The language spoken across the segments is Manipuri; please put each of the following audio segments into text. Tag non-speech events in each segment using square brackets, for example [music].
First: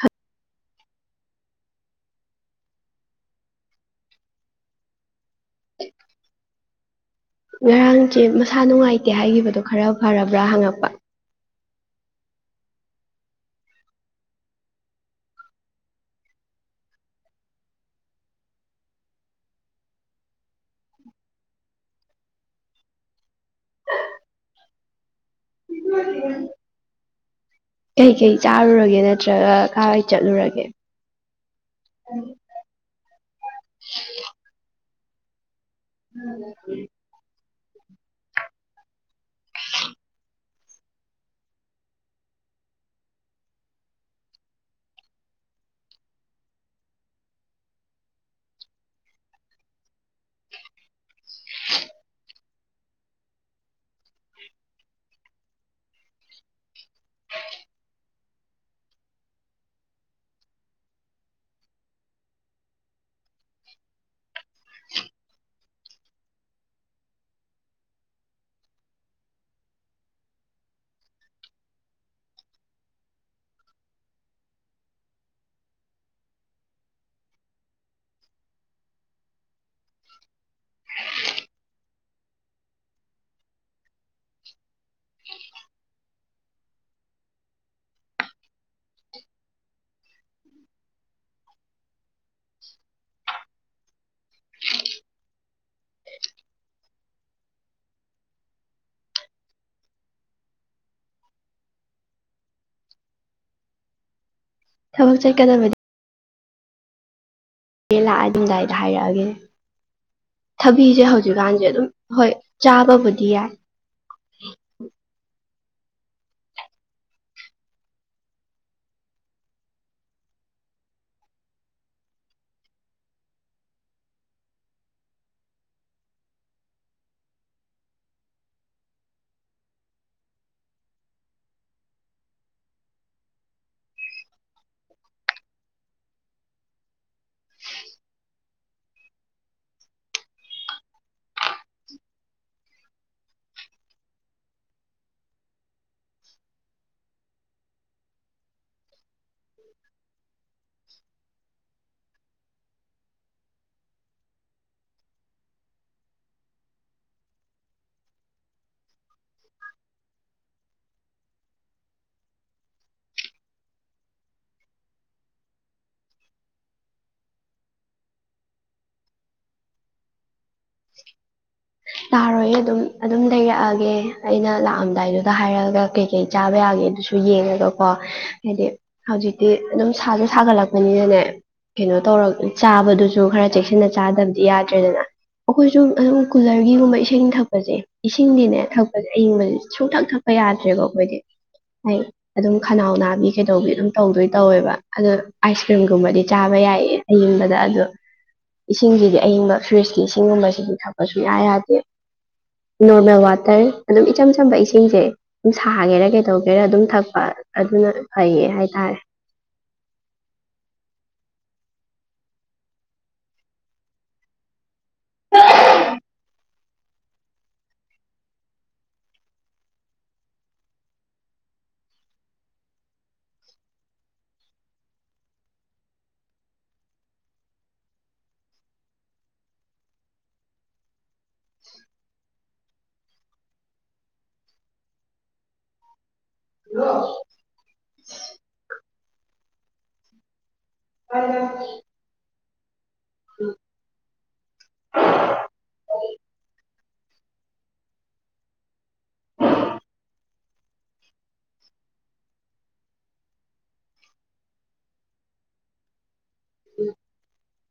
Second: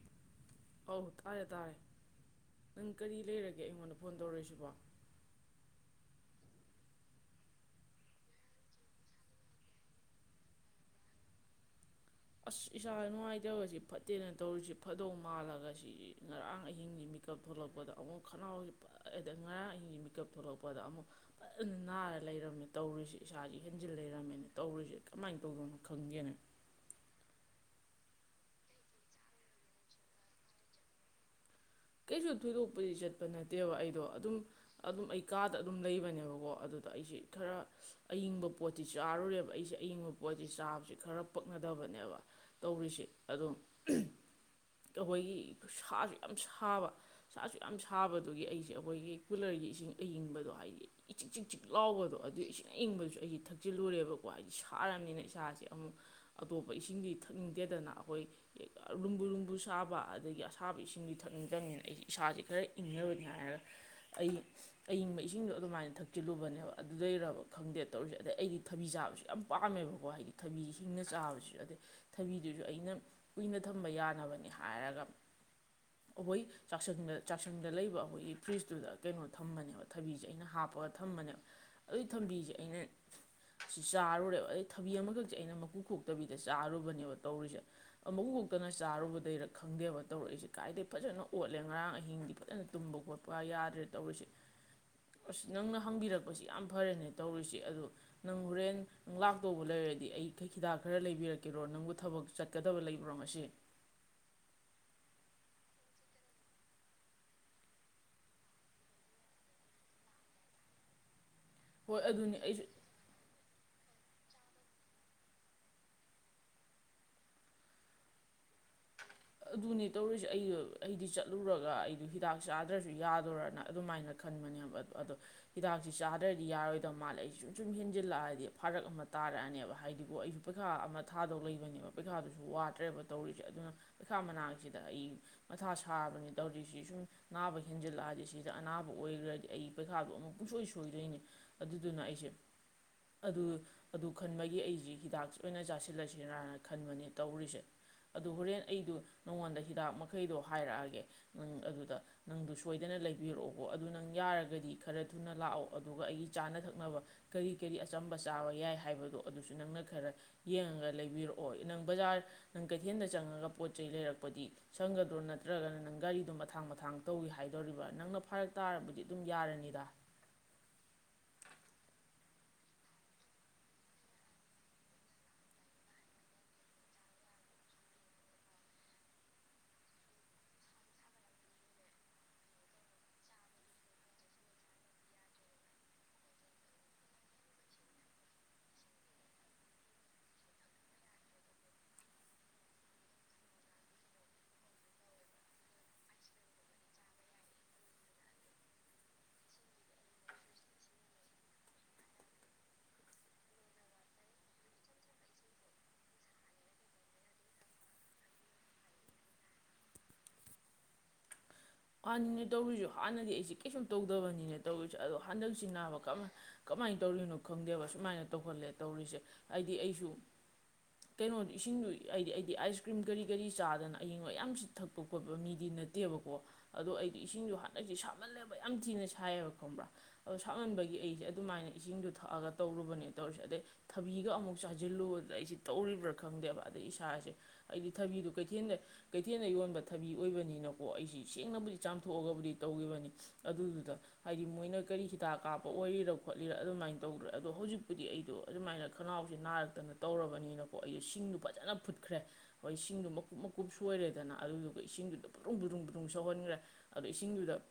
ꯍ ꯑꯧ ꯇꯥꯔꯦ ꯇꯥꯔꯦ ꯅꯪ ꯀꯔꯤ ꯂꯩꯔꯒꯦ ꯑꯩꯉꯣꯟꯗ ꯐꯣꯟ ꯇꯧꯔꯛꯏꯁꯤꯕꯣ ꯉꯔꯥꯡꯁꯦ ꯃꯁꯥ ꯅꯨꯡꯉꯥꯏꯇꯦ ꯍꯥꯏꯈꯤꯕꯗꯣ ꯈꯔ ꯐꯔꯕ꯭ꯔꯥ ꯍꯪꯉꯛꯄ ꯑꯁ ꯏꯁꯥꯗ ꯅꯨꯡꯉꯥꯏꯇꯕꯁꯤ ꯐꯠꯇꯦꯅ ꯇꯧꯔꯤꯁꯤ ꯐꯗꯧ ꯃꯥꯜꯂꯒ ꯁꯤ ꯉꯔꯥꯡ ꯑꯍꯤꯡꯒꯤ ꯃꯤꯦꯀꯞ ꯊꯣꯛꯂꯛꯄꯗ ꯑꯃꯨꯛ ꯈꯅꯥꯎꯁꯤ ꯐ ꯉꯔꯥꯡ ꯑꯍꯤꯡꯒꯤ ꯃꯤꯦꯀꯞ ꯊꯣꯛꯂꯛꯄꯗ ꯑꯃꯨꯛ ꯐꯖꯅ ꯅꯥꯔ ꯂꯩꯔꯝꯃꯦ ꯇꯧꯔꯤꯁꯤ ꯏꯁꯥꯁꯤ ꯍꯦꯟꯖꯤꯟ ꯂꯩꯔꯝꯃꯦꯅ ꯇꯧꯔꯤꯁꯦ ꯀꯃꯥꯏꯅ ꯇꯧ ꯇꯧꯧꯕꯅ ꯈꯪꯒꯦꯅ ꯀꯩ ꯀꯩ ꯆꯥꯔꯨꯔꯒꯦ ꯅꯠꯇ꯭ꯔꯒ ꯀꯔꯋꯥꯏ ꯆꯠꯂꯨꯔꯒꯦ ꯀꯩꯁꯨ ꯊꯣꯏꯗ ꯆꯠ ꯅꯠꯇꯦꯕ ꯑꯩꯗꯣ ꯑꯗꯨꯝ ꯑꯗꯨꯝ ꯑꯩ ꯀꯥ ꯑ ꯗ ꯑꯗꯨꯝ ꯂꯩꯕꯅꯦꯕꯀꯣ ꯑꯗꯨꯗ ꯑꯩꯁꯤꯦ ꯈꯔ ꯑꯌꯤꯡꯕ ꯄꯣꯠꯇꯤ ꯆꯥꯔꯨꯔꯦꯕ ꯑꯩꯁꯦ ꯑꯌꯤꯡꯕ ꯄꯣꯠꯁꯤꯤ ꯆꯥꯕꯁꯤ ꯈꯔ ꯄꯛꯅꯗꯕꯅꯦꯕ ꯇꯧꯔꯤꯁꯦ ꯑꯗꯨꯝ ꯑꯩꯈꯣꯏꯒꯤ ꯁꯥꯁꯨ ꯌꯥꯝ ꯁꯥꯕ ꯁꯥꯁꯨ ꯌꯥꯝ ꯁꯥꯕꯗꯨꯒꯤ ꯑꯩꯁꯦ ꯑꯩꯈꯣꯏꯒꯤ ꯀꯨꯂꯔꯒꯤ ꯏꯁꯤꯡ ꯑꯏꯤꯡꯕꯗꯣ ꯍꯥꯏꯗꯤ ꯏꯆꯤꯛ ꯆꯛꯆꯤꯛ ꯂꯥꯎꯕꯗꯣ ꯑꯗꯨ ꯪ ꯏꯪꯕꯁꯨ ꯑꯩꯗꯤ ꯊꯛꯆꯤꯜꯂꯨꯔꯦꯕꯀꯣ ꯍꯥꯏꯗꯤ ꯁꯥꯔꯕꯅꯤꯅ ꯏꯁꯥꯁꯦ ꯑꯃꯨꯛ ꯑꯇꯣꯞꯄ ꯏꯁꯤꯡꯒꯤꯗꯤ ꯊꯛꯅꯤꯡꯗꯦꯗꯅ ꯑꯩꯈꯣꯏ ꯂꯨꯝꯕꯨ ꯂꯨꯝꯕꯨ ꯁꯥꯕ ꯑꯗꯒꯤ ꯑꯁꯥꯕ ꯏꯁꯤꯡꯗꯤ ꯊꯛꯅꯤꯡ ꯆꯪꯅꯤꯅ ꯑꯩꯁꯦ ꯏꯁꯥꯁꯦ ꯈꯔ ꯏꯪꯅꯕꯅꯤ ꯍꯥꯏꯔꯒ ꯑꯩ ꯑꯏꯪꯕ ꯏꯁꯤꯡꯗꯣ ꯑꯗꯨꯃꯥꯏꯅ ꯊꯛꯆꯤꯜꯂꯨꯕꯅꯦꯕ ꯑꯗꯨꯗꯩꯔꯕ ꯈꯪꯗꯦ ꯇꯧꯔꯁꯦ ꯑꯗꯩ ꯑꯩꯗꯤ ꯊꯕꯤ ꯆꯥꯕꯁꯨ ꯌꯥꯝ ꯄꯥꯝꯃꯦꯕꯀꯣ ꯍꯥꯏꯗꯤ ꯊꯕꯤ ꯍꯁꯤꯡꯅ ꯆꯥꯕꯁꯤꯁꯨ ꯑꯗꯩ ꯊꯕꯤꯗꯨꯁꯨ ꯑꯩꯅ ꯀꯨꯏꯅ ꯊꯝꯕ ꯌꯥꯅꯕꯅꯤ ꯍꯥꯏꯔꯒ ꯑꯩꯈꯣꯏ ꯆꯥꯛꯁꯪꯗ ꯆꯥꯛꯁꯪꯗ ꯂꯩꯕ ꯑꯩꯈꯣꯏꯒꯤ ꯐ꯭ꯔꯤꯖꯇꯨꯗ ꯀꯩꯅꯣ ꯊꯝꯕꯅꯦꯕ ꯊꯕꯤꯁꯦ ꯑꯩꯅ ꯍꯥꯞꯄꯒ ꯊꯝꯕꯅꯦꯕ ꯑꯗꯨꯒꯤ ꯊꯕꯤꯁꯦ ꯑꯩꯅ ꯆꯥꯔꯨꯔꯦꯕ ꯑꯗꯩ ꯊꯕꯤ ꯑꯃꯈꯛꯁꯦ ꯑꯩꯅ ꯃꯀꯨ ꯈꯣꯛꯇꯕꯤꯗ ꯆꯥꯔꯨꯕ ꯇꯧꯔꯤꯁꯦ ꯑꯃꯨ ꯈꯛꯇꯅ ꯆꯥꯔꯨꯕꯗꯩꯔ ꯈꯪꯗꯦꯕ ꯇꯧꯔꯛꯏꯁꯦ ꯍꯥꯏꯗꯤ ꯐꯖꯅ ꯑꯣꯠꯂꯦ ꯉꯔꯥꯡ ꯑꯍꯤꯡꯗꯤ ꯐꯖꯅ ꯇꯨꯝꯕ ꯈꯣꯠꯄ ꯍꯥꯏ ꯌꯥꯗ꯭ꯔꯦ ꯇꯧꯔꯤꯁ ꯑꯁ ꯅꯪꯅ ꯍꯪꯕꯤꯔꯛꯄꯁꯤ ꯌꯥꯝ ꯐꯔꯦꯅꯦ ꯇꯧꯔꯤꯁꯦ ꯑꯗꯨꯗꯣ ꯅꯪ ꯍꯣꯔꯦꯟ ꯂꯥꯛꯇꯧꯕ ꯂꯩꯔꯗꯤ ꯑꯩꯩ ꯍꯤꯗꯥꯛ ꯈꯔ ꯂꯩꯕꯤꯔꯛꯀꯦꯔꯣ ꯅꯪꯕꯨ ꯊꯕꯛ ꯆꯠꯀꯗꯕ ꯂꯩꯕ꯭ꯔꯣ ꯉꯁꯤ ꯍ ꯆꯔ ꯀꯗꯝ ꯂꯥꯛꯑ ꯑꯗꯨꯝꯗꯥꯏꯗ ꯍꯥꯏꯔꯛꯑꯒꯦ ꯊꯕꯤꯁꯦ ꯍꯧꯖꯤꯛ ꯍꯧꯖꯤꯛꯀꯥꯟꯁꯦ ꯑꯗꯨꯝ ꯍꯣꯏ ꯑꯗꯨꯅꯤ ꯑꯩꯁꯨ ꯆꯥꯕꯕꯨꯗꯤ ꯌꯥꯏ ꯎꯝ ꯑꯗꯨꯅꯤ ꯇꯧꯔꯤꯁꯦ ꯑꯩ ꯑꯩꯗꯤ ꯆꯠꯂꯨꯔꯒ ꯑꯩꯗ ꯍꯤꯗꯥꯛ ꯆꯥꯗ꯭ꯔꯁꯨ ꯌꯥꯗꯣꯏꯣꯔꯅ ꯑꯗꯨꯃꯥꯏꯅ ꯈꯟꯕꯅꯦꯕ ꯑꯗꯣ ꯍꯤꯗꯥꯛꯁꯤ ꯆꯥꯗ꯭ꯔꯗꯤ ꯌꯥꯔꯣꯏꯗꯕ ꯃꯥꯜꯂꯦ ꯑꯩꯁꯦ ꯁꯨꯝ ꯁꯨꯝ ꯍꯦꯟꯖꯤꯜꯂꯛꯑꯗꯤ ꯐꯥꯔꯛ ꯑꯃ ꯇꯥꯔꯛꯑꯅꯦꯕ ꯍꯥꯏꯗꯤꯕꯨ ꯑꯩꯁꯨ ꯄꯩꯈꯥ ꯑꯃ ꯊꯥꯗꯧ ꯂꯩꯕꯅꯦꯕ ꯄꯩꯈꯥꯗꯨꯁꯨ ꯋꯥꯠꯇ꯭ꯔꯦꯕ ꯇꯧꯔꯤꯁꯦ ꯑꯗꯨꯅ ꯄꯩꯈꯥ ꯃꯅꯥꯛꯁꯤꯗ ꯑꯩ ꯃꯊꯥ ꯁꯥꯕꯅꯦ ꯇꯧꯔꯤꯁꯤ ꯁꯨꯝ ꯅꯥꯕ ꯍꯦꯟꯖꯜꯂꯛꯑꯗꯤ ꯁꯤꯗ ꯑꯅꯥꯕ ꯑꯣꯏꯈ꯭ꯔꯗꯤ ꯑꯩ ꯄꯩꯈꯥꯗꯣ ꯑꯃꯨꯛ ꯄꯨꯡꯁꯣꯏ ꯁꯣꯏꯗꯣꯏꯅꯦ ꯑꯗꯨꯗꯨꯅ ꯑꯩꯁꯦ ꯑꯗꯨ ꯑꯗꯨ ꯈꯟꯕꯒꯤ ꯑꯩꯁꯤꯦ ꯍꯤꯗꯥꯛ ꯑꯣꯏꯅ ꯆꯥꯁꯤꯜꯂꯁꯔꯅ ꯈꯟꯕꯅꯦ ꯇꯧꯔꯤꯁꯦ ꯑꯗꯨ ꯍꯣꯔꯦꯟ ꯑꯩꯗꯣ ꯅꯉꯣꯟꯗ ꯍꯤꯗꯥꯛ ꯃꯈꯩꯗꯣ ꯍꯥꯏꯔꯛꯑꯒꯦ ꯅꯪ ꯑꯗꯨꯗ ꯅꯪꯗꯨ ꯁꯣꯏꯗꯅ ꯂꯩꯕꯤꯔꯛꯑꯣꯕꯣ ꯑꯗꯨ ꯅꯪ ꯌꯥꯔꯒꯗꯤ ꯈꯔ ꯊꯨꯅ ꯂꯥꯛꯑꯣ ꯑꯗꯨꯒ ꯑꯩꯒꯤ ꯆꯥꯅ ꯊꯛꯅꯕ ꯀꯔꯤ ꯀꯔꯤ ꯑꯆꯝꯕ ꯆꯥꯕ ꯌꯥꯏ ꯍꯥꯏꯕꯗꯣ ꯑꯗꯨꯁꯨ ꯅꯪꯅ ꯈꯔ ꯌꯦꯡꯉꯒ ꯂꯩꯕꯤꯔꯛꯑꯣ ꯅꯪ ꯕꯖꯥꯔ ꯅꯪ ꯀꯩꯊꯦꯜꯗ ꯆꯪꯉꯒ ꯄꯣꯠ ꯆꯩ ꯂꯩꯔꯛꯄꯗꯤ ꯁꯪꯒꯗ꯭ꯔꯣ ꯅꯠꯇ꯭ꯔꯒꯅ ꯅꯪ ꯒꯥꯔꯤꯗꯣ ꯃꯊꯥꯡ ꯃꯊꯥꯡ ꯇꯧꯏ ꯍꯥꯏꯗꯣꯔꯤꯕ꯭ꯔꯥ ꯅꯪꯅ ꯐꯔꯛ ꯇꯥꯔꯕꯗꯤ ꯑꯗꯨꯝ ꯌꯥꯔꯅꯤꯗ [unintelligible] ꯇꯥꯔꯣꯏ ꯑꯗꯨꯝ ꯑꯗꯨꯝ ꯂꯩꯔꯛꯑꯒꯦ ꯑꯩꯅ ꯂꯥꯛꯑꯝꯗꯥꯏꯗꯨꯗ ꯍꯥꯏꯔꯛꯑꯒ ꯀꯩꯀꯩ ꯆꯥꯕ ꯌꯥꯒꯦ ꯑꯗꯨꯁꯨ ꯌꯦꯡꯉꯒꯀꯣ ꯍꯥꯏꯗꯤ ꯍꯧꯖꯤꯛꯇꯤ ꯑꯗꯨꯝ ꯁꯥꯁꯨ ꯁꯥꯒꯠꯂꯛꯄꯅꯤꯅꯅꯦ ꯀꯩꯅꯣ ꯇꯧꯔ ꯆꯥꯕꯗꯨꯁꯨ ꯈꯔ ꯆꯦꯛꯁꯤꯟꯅ ꯆꯥꯗꯕꯗꯤ ꯌꯥꯗ꯭ꯔꯦꯗꯅ ꯑꯩꯈꯣꯏꯁꯨ ꯑꯗꯨꯝ ꯐꯔꯒꯤꯒꯨꯝꯕ ꯏꯁꯤꯡ ꯊꯛꯄꯁꯦ ꯏꯁꯤꯡꯗꯤꯅꯦ ꯊꯛꯄꯁꯦ ꯑꯏꯤꯡꯕꯁꯦ ꯁꯨꯡꯊꯛ ꯊꯛꯄ ꯌꯥꯗ꯭ꯔꯦꯀꯣ ꯑꯩꯈꯣꯏꯗꯤ ꯍ ꯑꯗꯨꯝ ꯈꯅꯥꯎ ꯅꯥꯕꯤ ꯀꯩꯗꯧꯕꯤ ꯑꯗꯨꯝ ꯇꯧꯗꯣꯏ ꯇꯧꯋꯦꯕ ꯑꯗꯣ ꯑꯥꯏꯁ ꯀ꯭ꯔꯤꯝꯒꯨꯝꯕꯗꯤ ꯆꯥꯕ ꯌꯥꯏꯌꯦ ꯑꯌꯤꯡꯕꯗ ꯑꯗꯣ ꯏꯁꯤꯡꯁꯤꯗꯤ ꯑꯌꯤꯡꯕ ꯐ꯭ꯔꯤꯖꯀꯤ ꯏꯁꯤꯡꯒꯨꯝꯕꯁꯤꯗꯤ ꯊꯛꯄꯁꯨ ꯌꯥ ꯌꯥꯗꯦ ꯅꯣꯔꯃꯦꯜ ꯋꯥꯇꯔ ꯑꯗꯨꯝ ꯏꯆꯝ ꯆꯝꯕ ꯏꯁꯤꯡꯁꯦ ꯑꯗꯨ ꯁꯥꯒꯦꯔꯥ ꯀꯩꯗꯧꯒꯦꯔꯥ ꯑꯗꯨꯝ ꯊꯛꯄ ꯑꯗꯨꯅ ꯐꯩꯌꯦ ꯍꯥꯏꯇꯥꯔꯦ ꯍꯥꯟꯅꯤꯅꯦ ꯇꯧꯔꯤꯁ ꯍꯥꯟꯅꯗꯤ ꯑꯩꯁꯦ ꯀꯩꯁꯨꯝ ꯇꯧꯗꯕꯅꯤꯅꯦ ꯇꯧꯔꯤꯁꯦ ꯑꯗꯣ ꯍꯟꯗꯛꯁꯤ ꯅꯥꯕ ꯀꯃꯥꯏ ꯀꯃꯥꯏꯅ ꯇꯧꯔꯤꯅꯣ ꯈꯪꯗꯦꯕ ꯁꯨꯃꯥꯏꯅ ꯇꯧꯍꯜꯂꯦ ꯇꯧꯔꯤꯁꯦ ꯍꯥꯏꯗꯤ ꯑꯩꯁꯨ ꯀꯩꯅꯣ ꯏꯁꯤꯡꯗꯨ ꯍꯥꯏꯗꯤ ꯑꯩꯗꯤ ꯑꯥꯏꯁ ꯀ꯭ꯔꯤꯝ ꯀꯔꯤ ꯀꯔꯤ ꯆꯥꯗꯅ ꯑꯏꯪꯕ ꯌꯥꯝ ꯊꯛꯄ ꯈꯣꯠꯄ ꯃꯤꯗꯤ ꯅꯠꯇꯦꯕꯀꯣ ꯑꯗꯣ ꯑꯩꯗꯤꯣ ꯏꯁꯤꯡꯗꯣ ꯍꯟꯗꯛꯁꯦ ꯁꯥꯞꯃꯜꯂꯦꯕ ꯌꯥꯝ ꯊꯤꯅ ꯁꯥꯏꯌꯦꯕ ꯈꯪꯕ꯭ꯔꯥ ꯑꯗꯣ ꯁꯥꯃꯟꯕꯒꯤ ꯑꯩꯁꯦ ꯑꯗꯨꯃꯥꯏꯅ ꯏꯁꯤꯡꯗꯣ ꯊꯛꯑꯒ ꯇꯧꯔꯨꯕꯅꯦ ꯇꯧꯔꯤꯁꯦ ꯑꯗꯩ ꯊꯕꯤꯒ ꯑꯃꯨꯛ ꯆꯥꯁꯤꯜꯂꯨꯕꯗ ꯑꯩꯁꯦ ꯇꯧꯔꯤꯕ꯭ꯔꯥ ꯈꯪꯗꯦꯕ ꯑꯗꯩ ꯏꯁꯥꯁꯦ ꯑꯩꯗꯤ ꯊꯕꯤꯗꯨ ꯀꯩꯊꯦꯜꯗ ꯀꯩꯊꯦꯜꯗ ꯌꯣꯟꯕ ꯊꯕꯤ ꯑꯣꯏꯕꯅꯤꯅꯀꯣ ꯁꯦꯡꯅꯕꯨꯗꯤ ꯆꯥꯝꯊꯣꯛꯑꯒꯕꯨꯗꯤ ꯇꯧꯈꯤꯕꯅꯤ ꯑꯗꯨꯗꯨꯗ ꯍꯥꯏꯗꯤ ꯃꯣꯏꯅ ꯀꯔꯤ ꯍꯤꯗꯥꯛ ꯀꯥꯞꯄ ꯑꯣꯏꯔꯤꯔ ꯈꯣꯠꯂꯤꯔ ꯑꯗꯨꯃꯥꯏꯅ ꯇꯧꯗ꯭ꯔꯦ ꯑꯗꯣ ꯍꯧꯖꯤꯛꯄꯨꯗꯤ ꯑꯩꯗꯣ ꯑꯗꯨꯃꯥꯏꯅ ꯈꯅꯥꯎꯁꯦ ꯅꯥꯔꯛꯇꯅ ꯇꯧꯔꯕꯅꯤꯅꯀꯣ ꯑꯩꯗ ꯁꯤꯡꯗꯨꯣ ꯐꯖꯅ ꯐꯨꯠꯈ꯭ꯔꯦ ꯑꯩꯣꯏ ꯁꯤꯡꯗꯣ ꯃꯀꯨꯞ ꯃꯀꯨꯞ ꯁꯣꯏꯔꯦꯗꯅ ꯑꯗꯨꯗꯨꯒ ꯏꯁꯤꯡꯗꯨꯗ ꯐꯔꯨꯡ ꯐꯔꯨꯡ ꯁꯧꯍꯟꯈ꯭ꯔꯦ ꯑꯗꯣ ꯏꯁꯤꯡꯗꯨꯗ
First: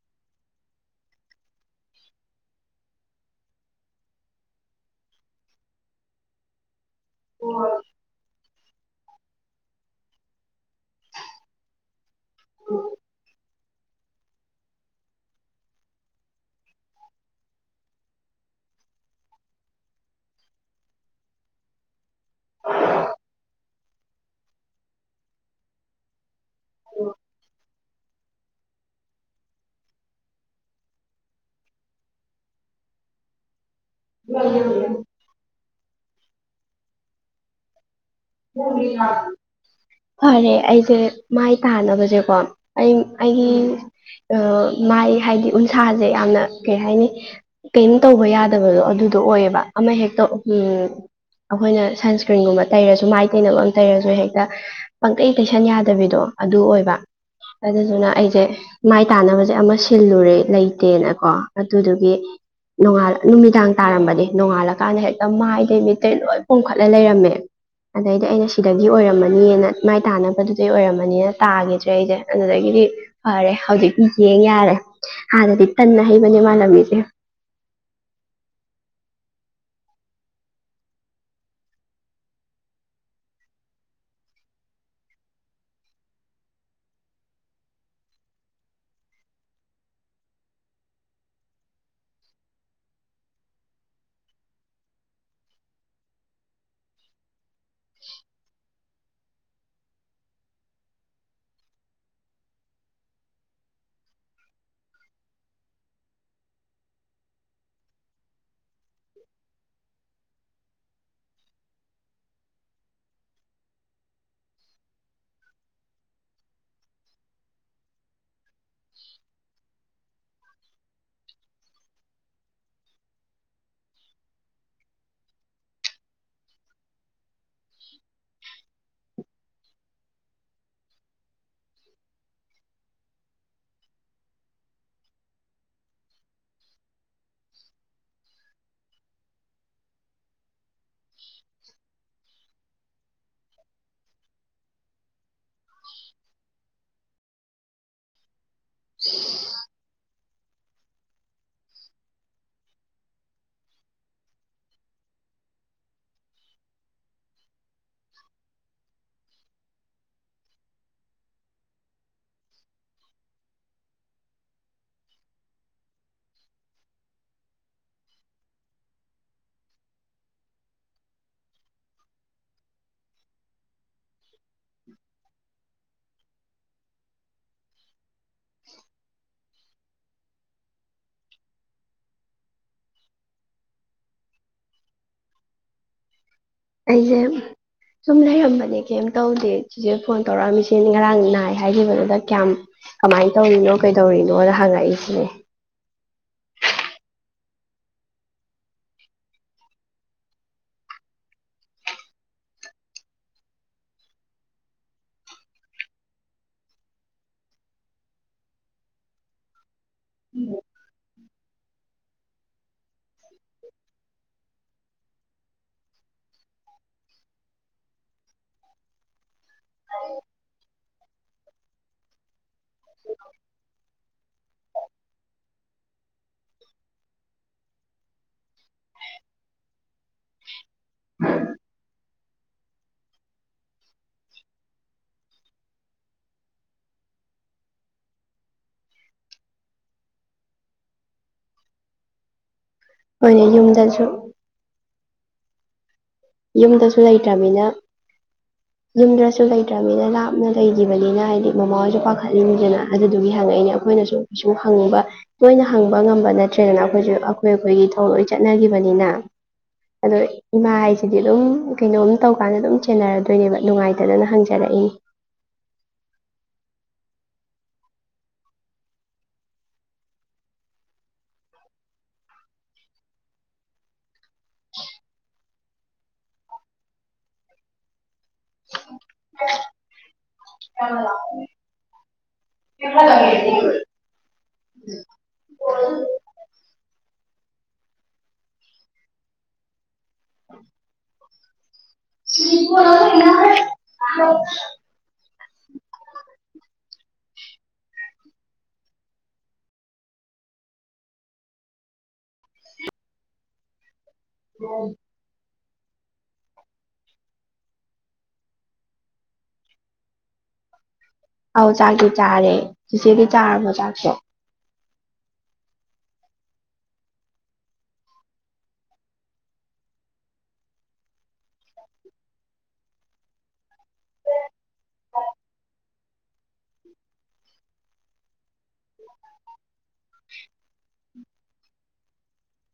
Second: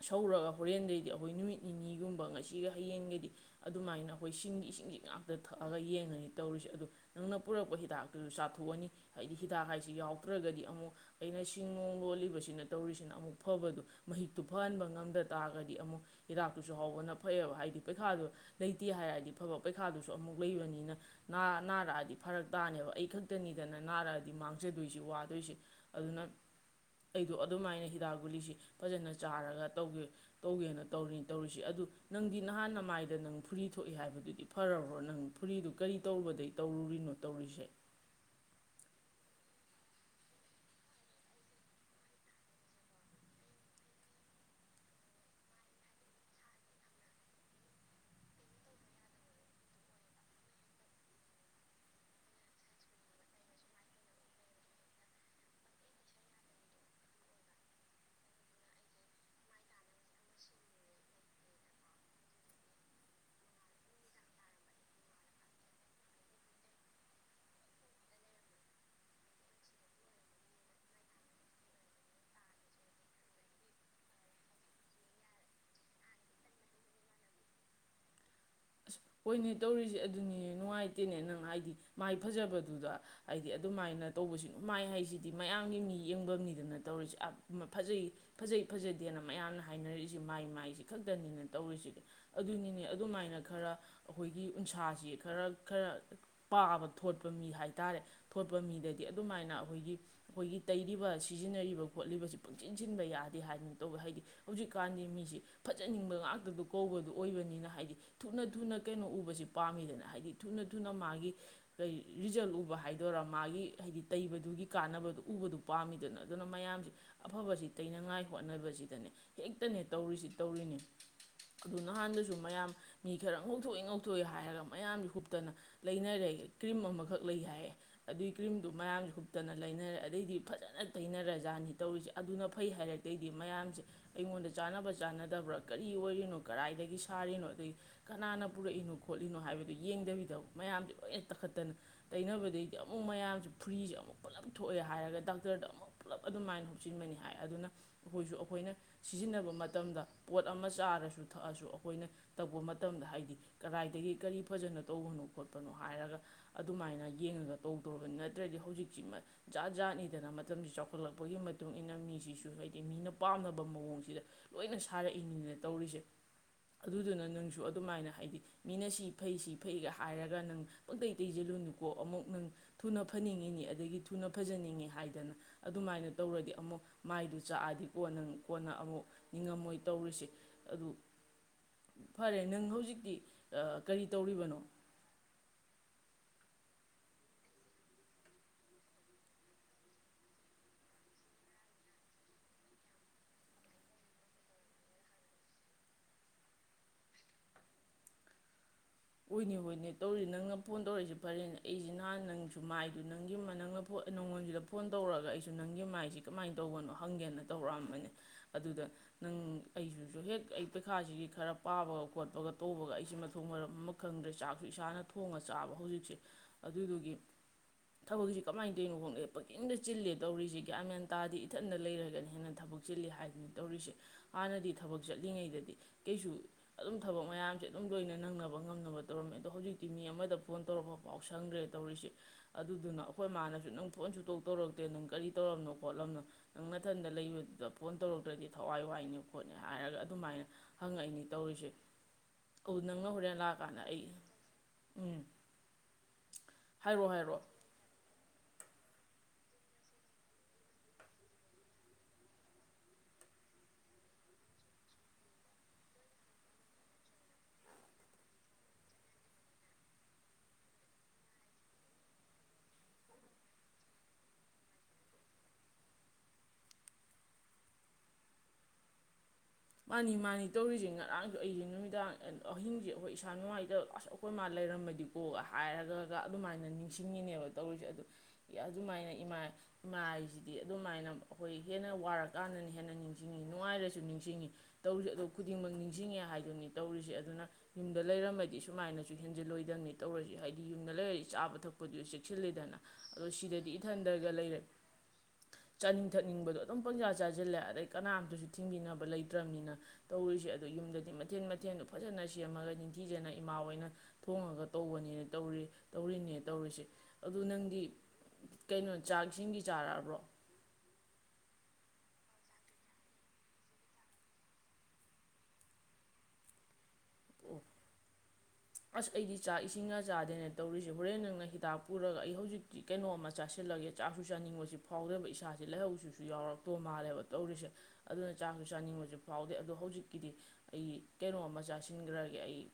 ꯁꯧꯔꯒ ꯍꯣꯔꯦꯟꯗꯩꯗꯤ ꯑꯩꯈꯣꯏ ꯅꯨꯃꯤꯠ ꯅꯤꯅꯤꯒꯨꯝꯕ ꯉꯁꯤꯒ ꯍꯌꯦꯡꯒꯩꯗꯤ ꯑꯗꯨꯃꯥꯏꯅ ꯑꯩꯈꯣꯏ ꯁꯤꯡꯒꯤ ꯏꯁꯤꯡꯁꯤ ꯉꯥꯛꯇ ꯊꯛꯑꯒ ꯌꯦꯡꯉꯅꯤ ꯇꯧꯔꯤꯁꯦ ꯑꯗꯨ ꯅꯪꯅ ꯄꯨꯔꯛꯄ ꯍꯤꯗꯥꯛꯇꯨꯁꯨ ꯆꯥꯊ ꯊꯣꯛꯑꯅꯤ ꯍꯥꯏꯗꯤ ꯍꯤꯗꯥꯛ ꯍꯥꯏꯁꯤ ꯌꯥꯎꯗ꯭ꯔꯒꯗꯤ ꯑꯃꯨꯛ ꯑꯩꯅ ꯁꯤꯡꯅꯨꯡ ꯂꯣꯜꯂꯤꯕꯁꯤ ꯁꯤꯅ ꯇꯧꯔꯤꯁꯤꯅ ꯑꯃꯨꯛ ꯐꯕꯗꯨ ꯃꯍꯤꯛꯇꯨ ꯐꯍꯟꯕ ꯉꯝꯗ ꯇꯥꯔꯒꯗꯤ ꯑꯃꯨꯛ ꯍꯤꯗꯥꯛꯇꯨꯁꯨ ꯍꯥꯎꯕꯅ ꯐꯩꯑꯦꯕ ꯍꯥꯏꯗꯤ ꯄꯩꯈꯥꯗꯣ ꯂꯩꯇꯦ ꯍꯥꯏꯔꯗꯤ ꯐꯕ ꯄꯩꯈꯥꯗꯨꯁꯨ ꯑꯃꯨꯛ ꯂꯩꯕꯅꯤꯅ ꯅꯥꯔꯛꯑꯗꯤ ꯐꯔꯛ ꯇꯥꯅꯦꯕ ꯑꯩ ꯈꯛꯇꯅꯤꯗꯅ ꯅꯥꯔꯛꯑꯗꯤ ꯃꯥꯡꯖꯗꯣꯏꯁꯤ ꯋꯥꯗꯣꯏꯁꯤ ꯑꯗꯨꯅ ꯑꯩꯗꯣ ꯑꯗꯨꯃꯥꯏꯅ ꯗꯥ ꯒꯨꯂꯤꯁꯤ ꯐꯖꯅ ꯆꯥꯔꯒ ꯇꯧꯒꯦ ꯇꯧꯒꯦꯅ ꯇꯧꯔꯤꯅꯤ ꯇꯧꯔꯤꯁꯤ ꯑꯗꯨ ꯅꯪꯗꯤ ꯅꯍꯥꯟ ꯅ ꯃꯥꯏꯗ ꯅꯪ ꯐꯨꯔꯤ ꯊꯣꯛꯏ ꯍꯥꯏꯕꯗꯨꯗꯤ ꯐꯔꯕ꯭ꯔꯣ ꯅꯪ? ꯐꯨꯔꯤꯗꯨ ꯀꯔꯤ ꯇꯧꯔꯨꯕꯗꯩ ꯇꯧꯔꯨꯔꯤꯅꯣ ꯇꯧꯔꯤꯁꯦ ꯐꯔꯦ ꯑꯩꯁꯦ ꯃꯥꯏ ꯇꯥꯅꯕꯁꯦꯀꯣ ꯑꯩ ꯑꯩꯒꯤ ꯃꯥꯏ ꯍꯥꯏꯗꯤ ꯎꯟꯁꯥꯁꯦ ꯌꯥꯝꯅ ꯀꯩ ꯍꯥꯏꯅꯤ ꯀꯩꯅꯣ ꯇꯧꯕ ꯌꯥꯗꯕꯗꯣ ꯑꯗꯨꯗꯣ ꯑꯣꯏꯌꯦꯕ ꯑꯃ ꯍꯦꯛꯇ ꯑꯩꯈꯣꯏꯅ ꯁꯟꯁꯀ꯭ꯔꯤꯟꯒꯨꯝꯕ ꯇꯩꯔꯁꯨ ꯃꯥꯏ ꯇꯩꯅꯕ ꯑꯃ ꯇꯩꯔꯁꯨ ꯍꯦꯛꯇ ꯄꯪꯇꯩꯩ ꯇꯩꯁꯟ ꯌꯥꯗꯕꯤꯗꯣ ꯑꯗꯨ ꯑꯣꯏꯕ ꯑꯗꯨꯗꯨꯅ ꯑꯩꯁꯦ ꯃꯥꯏ ꯇꯥꯅꯕꯁꯦ ꯑꯃ ꯁꯤꯜꯂꯨꯔꯦ ꯂꯩꯇꯦꯅꯀꯣ ꯑꯗꯨꯗꯨꯒꯤ ꯅꯣꯡꯉꯥꯟ ꯅꯨꯃꯤꯗꯥꯡ ꯇꯥꯔꯝꯕꯗꯤ ꯅꯣꯡꯉꯥꯜꯂꯀꯥꯟꯗ ꯍꯦꯛꯇ ꯃꯥꯏꯗꯩ ꯃꯤꯠꯇꯩ ꯂꯣꯏ ꯄꯣꯝꯈꯠꯂ ꯂꯩꯔꯝꯃꯦ꯫ ꯑꯗꯩꯗꯤ ꯑꯩꯅ ꯁꯤꯗꯒꯤ ꯑꯣꯏꯔꯝꯃꯥꯅ‌ꯌꯤꯅꯥ ꯃꯥꯏ ꯇꯥꯅꯕꯗꯨꯗꯩ ꯑꯣꯏꯔꯝꯃꯅꯌꯤꯅꯥ ꯇꯥꯒꯤꯗ꯭ꯔꯦ ꯑꯩꯁꯦ ꯑꯗꯨꯗꯒꯤꯗꯤ ꯐꯔꯦ ꯍꯧꯖꯤꯛꯇꯤ ꯌꯦꯡ ꯌꯥꯔꯦ꯫ ꯍꯥꯟꯅꯗꯤ ꯇꯟ ꯑꯥꯍꯩꯕꯅꯦ ꯃꯥꯂꯝꯃꯤꯁꯦ꯫ ꯑꯁ ꯍꯣꯏꯅꯦ ꯇꯧꯔꯤꯁꯦ ꯑꯗꯨꯅꯤꯅꯦ ꯅꯨꯡꯉꯥꯏꯇꯦꯅꯦ ꯅꯪ ꯍꯥꯏꯗꯤ ꯃꯥꯏ ꯐꯖꯕꯗꯨꯗ ꯍꯥꯏꯗꯤ ꯑꯗꯨꯃꯥꯏꯅ ꯇꯧꯕꯁꯤꯅ ꯃꯥꯏ ꯍꯥꯏꯁꯤꯗꯤ ꯃꯌꯥꯝꯒꯤ ꯃꯤ ꯌꯦꯡꯕ ꯃꯤꯗꯅ ꯇꯧꯔꯤꯁꯤꯦ ꯐꯖꯩ ꯐꯖꯩ ꯐꯖꯗꯦꯅ ꯃꯌꯥꯝꯅ ꯍꯥꯏꯅꯔꯛꯏꯁꯤꯦ ꯃꯥꯏ ꯃꯥꯏꯁꯤ ꯈꯛꯇꯅꯤꯅ ꯇꯧꯔꯤꯁꯤꯗꯤ ꯑꯗꯨꯅꯤꯅꯦ ꯑꯗꯨꯃꯥꯏꯅ ꯈꯔ ꯑꯈꯣꯏꯒꯤ ꯎꯟꯁꯥꯁꯤ ꯈꯔ ꯈꯔ ꯄꯥꯕ ꯊꯣꯠꯄ ꯃꯤ ꯍꯥꯏꯇꯥꯔꯦ ꯊꯣꯠꯄ ꯃꯤꯗꯗꯤ ꯑꯗꯨꯃꯥꯏꯅ ꯑꯈꯣꯏꯒꯤ ꯑꯈꯣꯏꯒꯤ ꯇꯩꯔꯤꯕ ꯁꯤꯖꯤꯟꯅꯔꯤꯕ ꯈꯣꯠꯂꯤꯕꯁꯤ ꯄꯪꯁꯤꯟ ꯁꯤꯟꯕ ꯌꯥꯗꯦ ꯍꯥꯏꯗꯅ ꯇꯧꯕ ꯍꯥꯏꯗꯤ ꯍꯧꯖꯤꯛꯀꯥꯟꯗꯤ ꯃꯤꯁꯤ ꯐꯖꯅꯤꯡꯕ ꯉꯥꯛꯇꯗ ꯀꯧꯕꯗꯨ ꯑꯣꯏꯕꯅꯤꯅ ꯍꯥꯏꯗꯤ ꯊꯨꯅ ꯊꯨꯅ ꯀꯩꯅꯣ ꯎꯕꯁꯤ ꯄꯥꯝꯃꯤꯗꯅ ꯍꯥꯏꯗꯤ ꯊꯨꯅ ꯊꯨꯅ ꯃꯥꯒꯤ ꯀꯩ ꯔꯤꯖꯜ ꯎꯕ ꯍꯥꯏꯗꯣꯏꯔꯥ ꯃꯥꯒꯤ ꯍꯥꯏꯗꯤ ꯇꯩꯕꯗꯨꯒꯤ ꯀꯥꯟꯅꯕꯗꯨ ꯎꯕꯗꯨ ꯄꯥꯝꯃꯤꯗꯅ ꯑꯗꯨꯅ ꯃꯌꯥꯝꯁꯦ ꯑꯐꯕꯁꯤ ꯇꯩꯅꯉꯥꯏ ꯍꯣꯠꯅꯕꯁꯤꯗꯅꯦ ꯍꯦꯛꯇꯅꯦ ꯇꯧꯔꯤꯁꯤ ꯇꯧꯔꯤꯅꯦ ꯑꯗꯨ ꯅꯍꯥꯟꯗꯁꯨ ꯃꯌꯥꯝ ꯃꯤ ꯈꯔꯥ ꯉꯧꯊꯣꯛꯑꯦ ꯉꯧꯊꯣꯛꯑꯦ ꯍꯥꯏꯔꯒ ꯃꯌꯥꯝ ꯍꯨꯞꯇꯅ ꯂꯩꯅꯔꯦ ꯀ꯭ꯔꯤꯝ ꯑꯃꯈꯛ ꯂꯩ ꯍꯥꯏꯌꯦ ꯑꯗꯨꯏ ꯀ꯭ꯔꯤꯝꯗꯨ ꯃꯌꯥꯝ ꯍꯨꯞꯇꯅ ꯂꯩꯅꯔꯦ ꯑꯗꯩꯗꯤ ꯐꯖꯅ ꯇꯩꯅꯔ ꯖꯥꯠꯅꯤ ꯇꯧꯔꯤꯁꯦ ꯑꯗꯨꯅ ꯐꯩ ꯍꯥꯏꯔꯛꯇꯩꯗꯤ ꯃꯌꯥꯝꯁꯦ ꯑꯩꯉꯣꯟꯗ ꯆꯥꯟꯅꯕ ꯆꯥꯟꯅꯗꯕ꯭ꯔꯥ ꯀꯔꯤ ꯑꯣꯏꯔꯤꯅꯣ ꯀꯗꯥꯏꯗꯒꯤ ꯁꯥꯔꯤꯅꯣ ꯑꯗꯨꯏ ꯀꯅꯥꯅ ꯄꯨꯔꯛꯏꯅꯣ ꯈꯣꯠꯂꯤꯅꯣ ꯍꯥꯏꯕꯗꯨ ꯌꯦꯡꯗꯕꯤꯗ ꯃꯌꯥꯝꯁꯦ ꯂꯣꯏꯅ ꯇꯛꯈꯠꯇꯅ ꯇꯩꯅꯕꯗꯩꯗꯤ ꯑꯃꯨꯛ ꯃꯌꯥꯝꯁꯦ ꯐ꯭ꯨꯔꯤꯁꯦ ꯑꯃꯨꯛ ꯄꯨꯂꯞ ꯊꯣꯛꯑꯦ ꯍꯥꯏꯔꯒ ꯗꯥꯛꯇꯔꯗ ꯑꯃꯨꯛ ꯄꯨꯜꯂꯞ ꯑꯗꯨꯃꯥꯏꯅ ꯍꯨꯞꯆꯤꯟꯕꯅꯤ ꯍꯥꯏ ꯑꯗꯨꯅ ꯑꯈꯣꯏꯁꯨ ꯑꯩꯈꯣꯏꯅ ꯁꯤꯖꯤꯟꯅꯕ ꯃꯇꯝꯗ ꯄꯣꯠ ꯑꯃ ꯆꯥꯔꯁꯨ ꯊꯛꯑꯁꯨ ꯑꯈꯣꯏꯅ ꯇꯧꯕ ꯃꯠ ꯃꯇꯝꯗ ꯍꯥꯏꯗꯤ ꯀꯗꯥꯏꯗꯒꯤ ꯀꯔꯤ ꯐꯖꯅ ꯇꯧꯕꯅꯣ ꯈꯣꯠꯄꯅꯣ ꯍꯥꯏꯔꯒ ꯑꯗꯨꯃꯥꯏꯅ ꯌꯦꯡꯉꯒ ꯇꯧꯗꯣꯕ ꯅꯠꯇ꯭ꯔꯗꯤ ꯍꯧꯖꯤꯛꯁꯤ ꯃꯥ ꯖꯥꯠ ꯖꯥꯠꯅꯤꯗꯅ ꯃꯇꯝꯁꯤ ꯆꯥꯎꯈꯠꯂꯛꯄꯒꯤ ꯃꯇꯨꯡꯏꯟꯅ ꯃꯤꯁꯤꯁꯨ ꯍꯥꯏꯗꯤ ꯃꯤꯅ ꯄꯥꯝꯅꯕ ꯃꯑꯣꯡꯁꯤꯗ ꯂꯣꯏꯅ ꯁꯥꯔꯛꯏꯅꯤꯅ ꯇꯧꯔꯤꯁꯦ ꯑꯗꯨꯗꯨꯅ ꯅꯪꯁꯨ ꯁꯨ ꯑꯗꯨꯃꯥꯏꯅ ꯍꯥꯏꯗꯤ ꯃꯤꯅ ꯁꯤ ꯐꯩ ꯁꯤ ꯐꯩꯒ ꯍꯥꯏꯔꯒ ꯅꯪ ꯄꯪꯇꯩ ꯇꯩꯁꯤꯜꯂꯨꯅꯨꯀꯣ ꯑꯃꯨꯛ ꯅꯪ ꯊꯨꯅ ꯐꯅꯤꯡꯉꯤꯅꯤ ꯑꯗꯒꯤ ꯊꯨꯅ ꯐꯖꯅꯤꯡꯉꯤ ꯍꯥꯏꯗꯅ ꯑꯗꯨꯃꯥꯏꯅ ꯇꯧꯔꯗꯤ ꯑꯃꯨꯛ ꯃꯥꯏꯗꯨ ꯆꯥꯛꯑꯗꯤ ꯀꯣꯟꯅ ꯀꯣꯟꯅ ꯑꯃꯨꯛ ꯅꯤꯡꯉꯝꯃꯣꯏ ꯇꯧꯔꯤꯁꯦ ꯑꯗꯨ ꯐꯔꯦ ꯅꯪ ꯍꯧꯖꯤꯛꯇꯤ ꯑꯥ ꯀꯔꯤ ꯇꯧꯔꯤꯕꯅꯣ? ꯑꯩꯁꯦ ꯁꯨꯝ ꯂꯩꯔꯝꯕꯅꯦ ꯀꯦꯝ ꯇꯧꯗꯦ ꯆꯦꯆꯦ ꯐꯣꯟ ꯇꯧꯔꯛꯑꯝꯃꯤꯁꯦ ꯉꯔꯥꯡ ꯅꯥꯏ ꯍꯥꯏꯈꯤꯕꯗꯨꯗ ꯀꯌꯥꯝ ꯀꯃꯥꯏꯅ ꯇꯧꯔꯤꯅꯣ ꯀꯩꯗꯧꯔꯤꯅꯣꯅ ꯍꯪꯉꯛꯏ ꯁꯤꯅꯦ ꯍꯣꯏꯅꯦ ꯍꯣꯏꯅꯦ ꯇꯧꯔꯤ ꯅꯪꯅ ꯐꯣꯟ ꯇꯧꯔꯛꯏꯁꯤ ꯐꯔꯤꯅꯤ ꯑꯩꯁꯤ ꯅꯍꯥꯟ ꯅꯪꯁꯨ ꯃꯥꯏꯗꯨ [inaudible] ꯅꯪꯉ‌ꯣꯟꯁꯤꯗꯥ ꯐꯣꯟ ꯇꯧꯔꯛꯑꯒ ꯑꯩꯁꯨ ꯅꯪꯒꯤ ꯃꯥꯏꯁꯤ ꯀꯃꯥꯏꯅ ꯇꯧꯕꯅꯣ ꯍꯪꯒꯦꯅ ꯇꯧꯔꯛꯑꯝꯕꯅꯦ ꯑꯗꯨꯗ ꯅꯪ ꯑꯩꯁꯤꯁꯨ ꯍꯦꯛ ꯑꯩ ꯄꯩꯈꯥꯁꯤꯒꯤ ꯈꯔ ꯄꯥꯕꯒ ꯈꯣꯠꯄꯒ ꯇꯧꯕꯒ ꯑꯩꯁꯦ ꯃꯊꯣꯡ ꯃꯔꯝ ꯑꯃ ꯈꯪꯗ꯭ꯔꯦ ꯆꯥꯛꯁꯨ ꯏꯁꯥꯅ ꯊꯣꯡꯉꯥ ꯆꯥꯕ ꯍꯧꯖꯤꯛꯁꯦ ꯑꯗꯨꯗꯨꯒꯤ ꯊꯕꯛꯁꯤ ꯀꯃꯥꯏꯅ ꯇꯩꯏꯅꯣ ꯈꯡꯗꯦ ꯄꯪꯆꯤꯟꯗ ꯆꯤꯟꯂꯦ ꯇꯧꯔꯤꯁꯤ ꯒ꯭ꯌꯥꯟ ꯃꯦꯟ ꯇꯥꯗꯦ ꯏꯊꯟꯗ ꯂꯩꯔꯒꯅꯥ ꯍꯦꯟꯅꯥ ꯊꯕꯛ ꯆꯤꯜꯂꯦ ꯍꯥꯏꯗꯨꯅꯤ ꯇꯧꯔꯤꯁꯦ ꯍꯥꯟꯅꯗꯤ ꯊꯕꯛ ꯆꯠꯂꯤꯉꯩꯗꯗꯤ ꯀꯩꯁꯨ ꯑꯗꯨꯝ ꯊꯕꯛ ꯃꯌꯥꯝꯁꯦ ꯑꯗꯨꯝ ꯂꯣꯏꯅ ꯅꯪꯅꯕ ꯉꯝꯅꯕ ꯇꯧꯔꯝꯃꯦ ꯑꯗꯣ ꯍꯧꯖꯤꯛꯇꯤ ꯃꯤ ꯑꯃꯗ ꯐꯣꯟ ꯇꯧꯔꯛꯄ ꯐꯥꯎ ꯁꯪꯗ꯭ꯔꯦ ꯇꯧꯔꯤꯁꯤ ꯑꯗꯨꯗꯨꯅ ꯑꯈꯣꯏ ꯃꯥꯅꯁꯨ ꯅꯪ ꯐꯣꯟ ꯁꯨꯡꯇꯧ ꯇꯧꯔꯛꯇꯦ ꯅꯪ ꯀꯔꯤ ꯇꯧꯔꯝꯅꯣ ꯈꯣꯠꯂꯝꯅꯣ ꯅꯪ ꯅꯊꯟꯗ ꯂꯩꯕꯗꯨꯗ ꯐꯣꯟ ꯇꯧꯔꯛꯇ꯭ꯔꯗꯤ ꯊꯋꯥꯏ ꯋꯥꯏꯅꯦ ꯈꯣꯠꯅꯦ ꯍꯥꯏꯔꯒ ꯑꯗꯨꯃꯥꯏꯅ ꯍꯪꯉꯛꯏꯅꯤ ꯇꯧꯔꯤꯁꯦ꯫ ꯑꯧ ꯅꯪꯅ ꯍꫭꯔꯦꯟ ꯂꯛ [unintelligible] ꯎꯝ ꯌꯨꯝꯗꯁꯨ ꯍꯥꯏꯔꯛꯑꯣ ꯍꯥꯏꯔꯛꯑꯣ ꯂꯩꯇ꯭ꯔꯝꯃꯤꯅ ꯌꯨꯝꯗ꯭ꯔꯁꯨ ꯂꯩꯇ꯭ꯔꯕꯅꯤꯅ ꯂꯥꯞꯅ ꯂꯩꯈꯤꯕꯅꯤꯅ ꯍꯥꯏꯗꯤ ꯃꯃꯥꯍꯣꯏꯁꯨ ꯄꯥꯈꯠꯂꯤꯅꯤꯗꯅ ꯑꯗꯨꯗꯨꯒꯤ ꯍꯪꯉꯛꯏꯅꯦ ꯑꯈꯣꯏꯅꯁꯨ ꯀꯩꯁꯨ ꯍꯪꯕ ꯇꯣꯏꯅ ꯍꯪꯕ ꯉꯝꯕ ꯅꯠꯇ꯭ꯔꯦꯗꯅ ꯑꯈꯣꯏꯁꯨ ꯑꯈꯣꯏ ꯑꯈꯣꯏꯒꯤ ꯊꯧ ꯂꯣꯏ ꯆꯠꯅꯈꯤꯕꯅꯤꯅ ꯑꯗꯣ ꯏꯃꯥ ꯍꯥꯏꯁ ꯍꯥꯏꯗꯤ ꯑꯗꯨꯝ ꯀꯩꯅꯣꯝ ꯇꯧꯀꯥꯟꯗ ꯑꯗꯨꯝ ꯆꯦꯟꯅꯔꯗꯣꯏꯅꯦꯕ ꯅꯨꯡꯉꯥꯏꯇꯗꯅ ꯍꯪꯖꯔꯛꯏꯅꯤ ꯃꯥꯅꯤ ꯃꯥꯅꯤ ꯇꯧꯔꯤꯁꯦ ꯉꯔꯥꯡꯁꯨ ꯑꯩꯁꯦ ꯅꯨꯃꯤꯗꯥꯡ ꯑꯍꯤꯡꯁꯦ ꯑꯩꯈꯣꯏ ꯏꯁꯥ ꯅꯨꯡꯉꯥꯏꯇ ꯑꯁ ꯑꯩꯈꯣꯏ ꯃꯥ ꯂꯩꯔꯝꯃꯗꯤꯀꯣꯒ ꯍꯥꯏꯔꯒꯒ ꯑꯗꯨꯃꯥꯏꯅ ꯅꯤꯡꯁꯤꯡꯉꯤꯅꯦꯕ ꯇꯧꯔꯤꯁꯦ ꯑꯗꯨ ꯑꯗꯨꯃꯥꯏꯅ ꯏꯃꯥ ꯏꯃꯥ ꯍꯥꯏꯁꯤꯗꯤ ꯑꯗꯨꯃꯥꯏꯅ ꯑꯈꯣꯏ ꯍꯦꯟꯅ ꯋꯥꯔꯛꯀꯥꯟꯗꯅ ꯍꯦꯟꯅ ꯅꯤꯡꯁꯤꯡꯉꯤ ꯅꯨꯡꯉꯥꯏꯔꯁꯨ ꯅꯤꯡꯁꯤꯡꯉꯤ ꯇꯧꯔꯤꯁꯦ ꯑꯗꯨ ꯈꯨꯗꯤꯡꯃꯛ ꯅꯤꯡꯁꯤꯡꯉꯦ ꯍꯥꯏꯗꯨꯅꯤ ꯇꯧꯔꯤ ꯁꯦ ꯑꯗꯨꯅ ꯌꯨꯝꯗ ꯂꯩꯔꯝꯃꯗꯤ ꯁꯨꯃꯥꯏꯅꯁꯨ ꯍꯦꯟꯖꯤꯜꯂꯣꯏꯗꯝꯅꯤ ꯇꯧꯔꯁꯤꯦ ꯍꯥꯏꯗꯤ ꯌꯨꯝꯗ ꯂꯩꯔꯛꯁꯦ ꯆꯥꯕ ꯊꯥꯛꯄ ꯄꯨꯗꯤ ꯆꯦꯛꯁꯤꯜꯂꯦꯗꯅ ꯑꯗꯣ ꯁꯤꯗꯗꯤ ꯏꯊꯟꯗꯒ ꯂꯩꯔꯦ ꯆꯥꯅꯤꯡ ꯊꯛꯅꯤꯡꯕꯗꯣ ꯑꯗꯨꯝ ꯄꯪꯖꯥ ꯆꯥꯁꯤꯜꯂꯦꯗꯗꯒꯤ ꯀꯅꯥꯝꯇꯁꯨ ꯊꯤꯡꯕꯤꯅꯕ ꯂꯩ ꯐꯠꯇ꯭ꯔꯕꯅꯤꯅ ꯇꯧꯔꯤꯁꯦ ꯑꯗꯨ ꯌꯨꯝꯗꯗꯤ ꯃꯊꯦꯟ ꯃꯊꯦꯜꯗꯣ ꯐꯖꯅ ꯁꯦꯝꯃꯒ ꯅꯤꯡꯊꯤꯖꯅ ꯏꯃꯥꯣꯏꯅ ꯎ ꯇꯧꯔꯤꯅꯦ ꯇꯧꯔꯤꯁꯦ ꯑꯗꯨ ꯅꯪꯗꯤ ꯀꯩꯅꯣ ꯆꯥꯛ ꯏꯁꯤꯡꯒꯤ ꯆꯥꯔꯛꯑꯕ꯭ꯔꯣ ꯑꯧ ꯆꯥꯛꯇ ꯆꯥꯔꯦ ꯍꯧꯖꯤꯕꯤ ꯆꯥꯔꯕꯣ ꯆꯥꯛꯇꯣ ꯎ ꯑꯁ ꯑꯩꯗꯤ ꯆꯥꯛ ꯏꯁꯤꯡꯒ ꯆꯥꯗꯦꯅꯦ ꯇꯧꯔꯤꯁꯦ ꯍꯣꯔꯦꯟ ꯅꯪꯅ ꯍꯤꯗꯥꯛ ꯄꯨꯔꯒ ꯑꯩ ꯍꯧꯖꯤꯛꯇꯤ ꯀꯩꯅꯣꯝꯃ ꯆꯥꯁꯤꯜꯂꯒꯦ ꯆꯥꯛꯁꯨ ꯆꯥꯅꯤꯡꯕꯁꯤ ꯐꯥꯎꯗꯦꯕ ꯏꯁꯥꯥꯁꯦ ꯂꯩꯍꯧꯁꯤꯁꯨ ꯌꯥꯎꯔꯛꯇꯣ ꯃꯥꯜꯂꯦꯕ ꯇꯧꯔꯤꯁꯦ ꯑꯗꯨꯅ ꯆꯥꯛꯁꯨ ꯆꯥꯅꯤꯡꯕꯁꯨ ꯐꯥꯎꯗꯦ ꯑꯗꯨꯗꯣ ꯍꯧꯖꯤꯛ ꯀꯤꯗꯤ ꯑꯩ ꯀꯩꯅꯣꯝꯃ ꯆꯥꯁꯤꯟꯈ꯭ꯔꯒꯦ ꯑꯩ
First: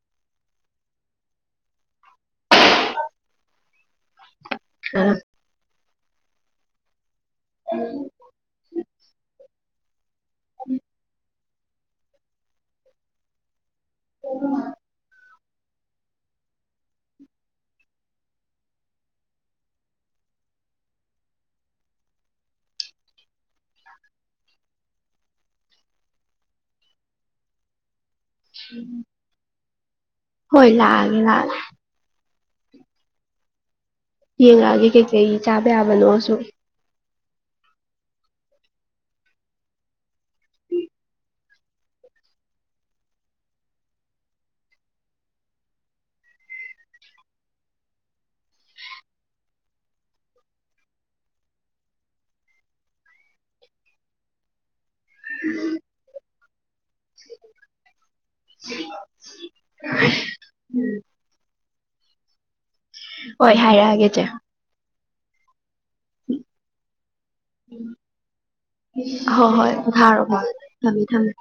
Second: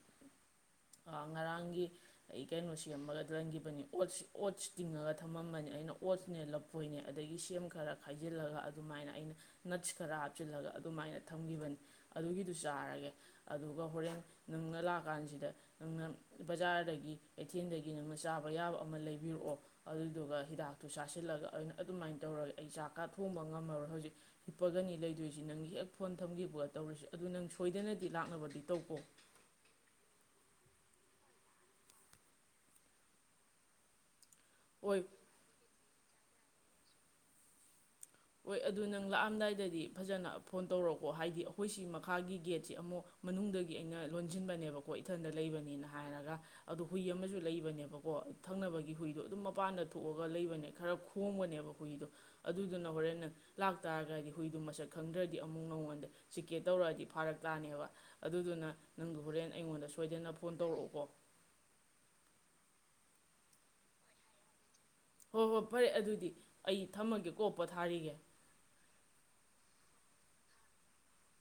ꯉꯔꯥꯡꯒꯤ ꯑꯩ ꯀꯩꯅꯣꯁꯤ ꯌꯥꯝꯃꯒ ꯂꯟꯈꯤꯕꯅꯤ ꯑꯣꯠꯁꯤ ꯑꯣꯠꯁꯤ ꯇꯤꯡꯉꯒ ꯑ ꯊꯝꯃꯝꯕꯅꯤ ꯑꯩꯅ ꯑꯣꯣꯠꯁꯅꯦ ꯂꯐꯣꯏꯅꯦ ꯑꯗꯒꯤ ꯁꯦꯝ ꯈꯔ ꯈꯥꯏꯖꯤꯜꯂꯒ ꯑꯗꯨꯃꯥꯏꯅ ꯑꯩꯅ [unintelligible] ꯈꯔ ꯍꯥꯞꯆꯤꯜꯂꯒ ꯑꯗꯨꯃꯥꯏꯅ ꯊꯝꯈꯤꯕꯅꯤ ꯑꯗꯨꯒꯤꯗꯨ ꯆꯥꯔꯒꯦ ꯑꯗꯨ ꯑꯗꯨꯒ ꯍꯣꯔꯦꯟ ꯅꯨꯡꯅ ꯂꯥꯛꯑ ꯀꯥꯟꯁꯤꯗ ꯅꯪꯅ ꯕꯖꯥꯔꯗꯒꯤ ꯀꯩꯊꯦꯜꯗꯒꯤ ꯅꯪꯅ ꯆꯥꯕ ꯌꯥꯕ ꯑꯃ ꯂꯩꯕꯤꯔꯛꯑꯣ ꯑꯗꯨꯗꯨꯒ ꯍꯤꯗꯥꯛꯇꯨ ꯆꯥꯁꯤꯜꯂꯒ ꯑꯩꯅ ꯑꯗꯨꯃꯥꯏꯅ ꯇꯧꯔꯒ ꯑꯩ ꯆꯥꯛꯀꯥ ꯊꯣꯡꯕ ꯉꯝꯃꯔꯣꯏ ꯍꯧꯖꯤꯛ ꯍꯤꯞꯄꯒꯅꯤ ꯂꯩꯗꯣꯏꯁꯤ ꯅꯪꯒꯤ ꯍꯦꯛ ꯐꯣꯟ ꯊꯝꯈꯤꯕꯒ ꯇꯧꯔꯤꯁꯤ ꯑꯗꯨ ꯅꯪ ꯁꯣꯏꯗꯅ ꯁꯤ ꯂꯥꯛꯅꯕꯗꯤ ꯇꯧꯕꯀꯣ ꯍꯣꯏꯂ ꯍꯥꯏꯒꯂ ꯍꯣꯏ ꯌꯦꯡꯉꯛꯑꯒꯦ ꯀꯩꯀꯩ ꯆꯥꯕ ꯌꯥꯕꯅꯣꯁꯨ ꯍꯣꯏ ꯑꯗꯨ ꯅꯪ ꯂꯥꯛꯑꯝꯗꯥꯏꯗꯗꯤ ꯐꯖꯅ ꯐꯣꯟ ꯇꯧꯔꯛꯑꯣꯀꯣ ꯍꯥꯏꯗꯤ ꯑꯩꯈꯣꯏ ꯁꯤ ꯃꯈꯥꯒꯤ ꯒꯦꯠꯁꯤ ꯑꯃꯨꯛ ꯃꯅꯨꯡꯗꯒꯤ ꯑꯩꯅ ꯂꯣꯟꯁꯤꯟꯕꯅꯦꯕꯀꯣ ꯏꯊꯟꯗ ꯂꯩꯕꯅꯤꯅ ꯍꯥꯏꯔꯒ ꯑꯗꯨꯗꯣ ꯍꯨꯏ ꯑꯃꯁꯨ ꯂꯩꯕꯅꯦꯕꯀꯣ ꯊꯪꯅꯕꯒꯤ ꯍꯨꯏꯗꯣ ꯑꯗꯨꯝ ꯃꯄꯥꯟꯗ ꯊꯣꯛꯑꯒ ꯂꯩꯕꯅꯦ ꯈꯔ ꯈꯣꯕꯅꯦꯕ ꯍꯨꯏꯗꯣ ꯑꯗꯨꯗꯨꯅ ꯍꯣꯔꯦꯟ ꯂꯥꯛꯇꯥꯔꯒꯗꯤ ꯍꯨꯏꯗꯣ ꯃꯁꯛ ꯈꯪꯗ꯭ꯔꯗꯤ ꯑꯃꯨꯛ ꯅꯉꯣꯟꯗ ꯆꯀꯤꯦꯠ ꯇꯧꯔꯛꯑꯗꯤ ꯐꯥꯔꯛ ꯇꯥꯅꯦꯕ ꯑꯗꯨꯗꯨꯅ ꯅꯪꯒꯤ ꯍꯣꯔꯦꯟ ꯑꯩꯉꯣꯟꯗ ꯁꯣꯏꯗꯅ ꯐꯣꯟ ꯇꯧꯔꯛꯎꯀꯣ ꯍꯣꯏ ꯍꯥꯏꯔꯛꯑꯒꯦ ꯏꯆꯦ ꯑꯣ ꯍꯣ ꯐꯔꯦ ꯑꯗꯨꯗꯤ ꯑꯩ ꯊꯝꯃꯒꯦ ꯀꯣꯛꯄ ꯊꯥꯔꯤꯒꯦ ꯊꯥꯔꯣꯑꯣ ꯐ ꯊꯝꯃꯦ ꯊꯝꯃꯦ